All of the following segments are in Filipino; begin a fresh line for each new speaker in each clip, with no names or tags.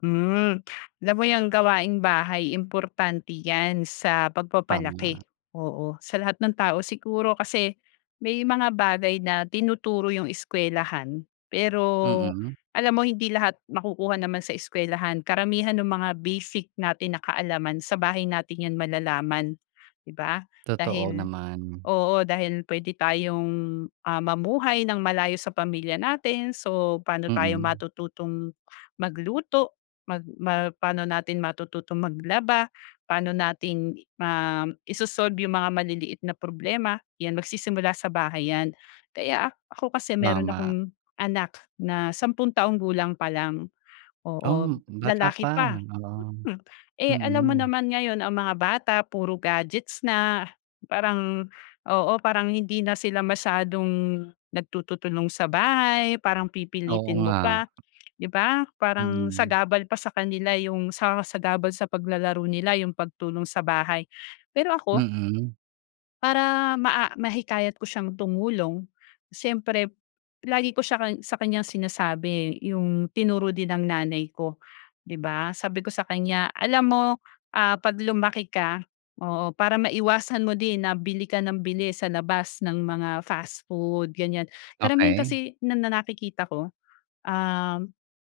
Hmm, alam mo yang gawaing-bahay, importante yan sa
Tama.
pagpapalaki, oo, sa lahat ng tao siguro. Kasi may mga bagay na tinuturo yung eskwelahan, pero
Mm.
alam mo hindi lahat makukuha naman sa eskwelahan. Karamihan nung mga basic natin na kaalaman, sa bahay natin yan malalaman, di ba,
Totoo
dahil
naman.
oo, dahil puwede tayong, ah, mamuhay nang malayo sa pamilya natin. So, paano tayo
Mm.
matututong magluto, magma paano natin matututong maglaba, paano natin i ma iso-solve yung mga maliliit na problema, yan, magsisimula sa bahay yan. Kaya ak ako kasi, meron
Tama.
akong anak na sampung taong gulang palang, oo,
Um, bata
lalaki pa,
pa, oo.
mm. Eh alam mo
Mm.
naman ngayon ang mga bata puro gadgets na, parang, oo, parang hindi na sila masyadong nagtututulong sa bahay, parang
Oo
pipilitin mo
nga.
pa, di ba, parang
Mm.
sagabal pa sa kanila yung sa sagabal sa paglalaro nila yung pagtulong sa bahay. Pero ako
Mm.
para maa mahikayat ko siyang tumulong, siyempre lagi ko siya kang sa kanyang sinasabi yung tinuro din ng nanay ko, di ba? Sabi ko sa kanya, "Alam mo, ah, 'pag lumaki ka," oo, "para maiwasan mo din na bili ka nang bili sa labas ng mga fast food," ganiyan. Karamihan
Okey.
kasi na na nakikita ko, um,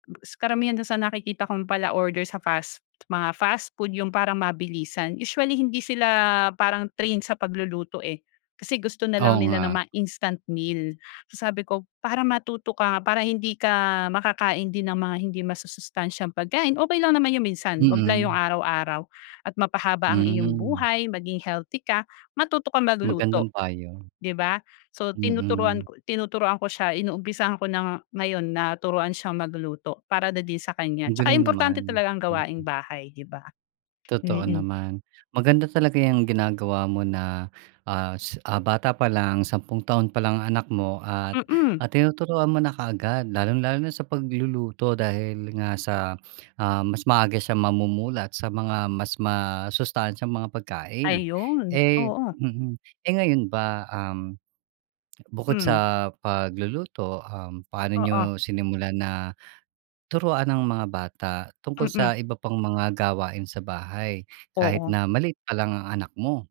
gus karamihan dun sa nakikita kong pala-order sa fast mga fast food, yung parang mabilisan, usually hindi sila parang trained sa pagluluto eh kasi gusto nalang
Oo
nila ng
nga.
mga instant meal. Sabi ko, "Para matuto ka nga, para hindi ka makakain din ng mga hindi masusustansyang pagkain," okey lang naman yung minsan 'wag lang yung
Mm.
araw-araw at mapahaba ang iyong
Hmm.
buhay, maging healthy ka, matuto kang
Magandang
maguluto,
payo.
di ba? So, tinuturuan
Mm.
ko tinuturuan ko siya, inumpisahan ko na ngayon na turuan siyang magluto para na din sa kanya.
Ang
Tsaka
galing
importante
naman.
talaga ang gawaing
Mm.
bahay, di ba?
Totoo
Mm.
naman. Maganda talaga yang ginagawa mo na, ah, s ah, bata palang sampung taon palang ang anak mo at,
Mm.
ah, tinuturuan mo na kaagad lalong-lalo na sa pagluluto dahil nga sa, ah, mas maaga siyang mamumulat sa mga mas masustansyang mga pagkain.
Ayun,
Eh,
oo.
mm, eh ngayon ba, um, bukod
Hmm.
sa pagluluto, um, paano
Oo.
niyo sinimulan na turuan ang mga bata tungkol sa
Mm.
iba pang mga gawain sa bahay kahit
Oo.
na maliit palang ang anak mo?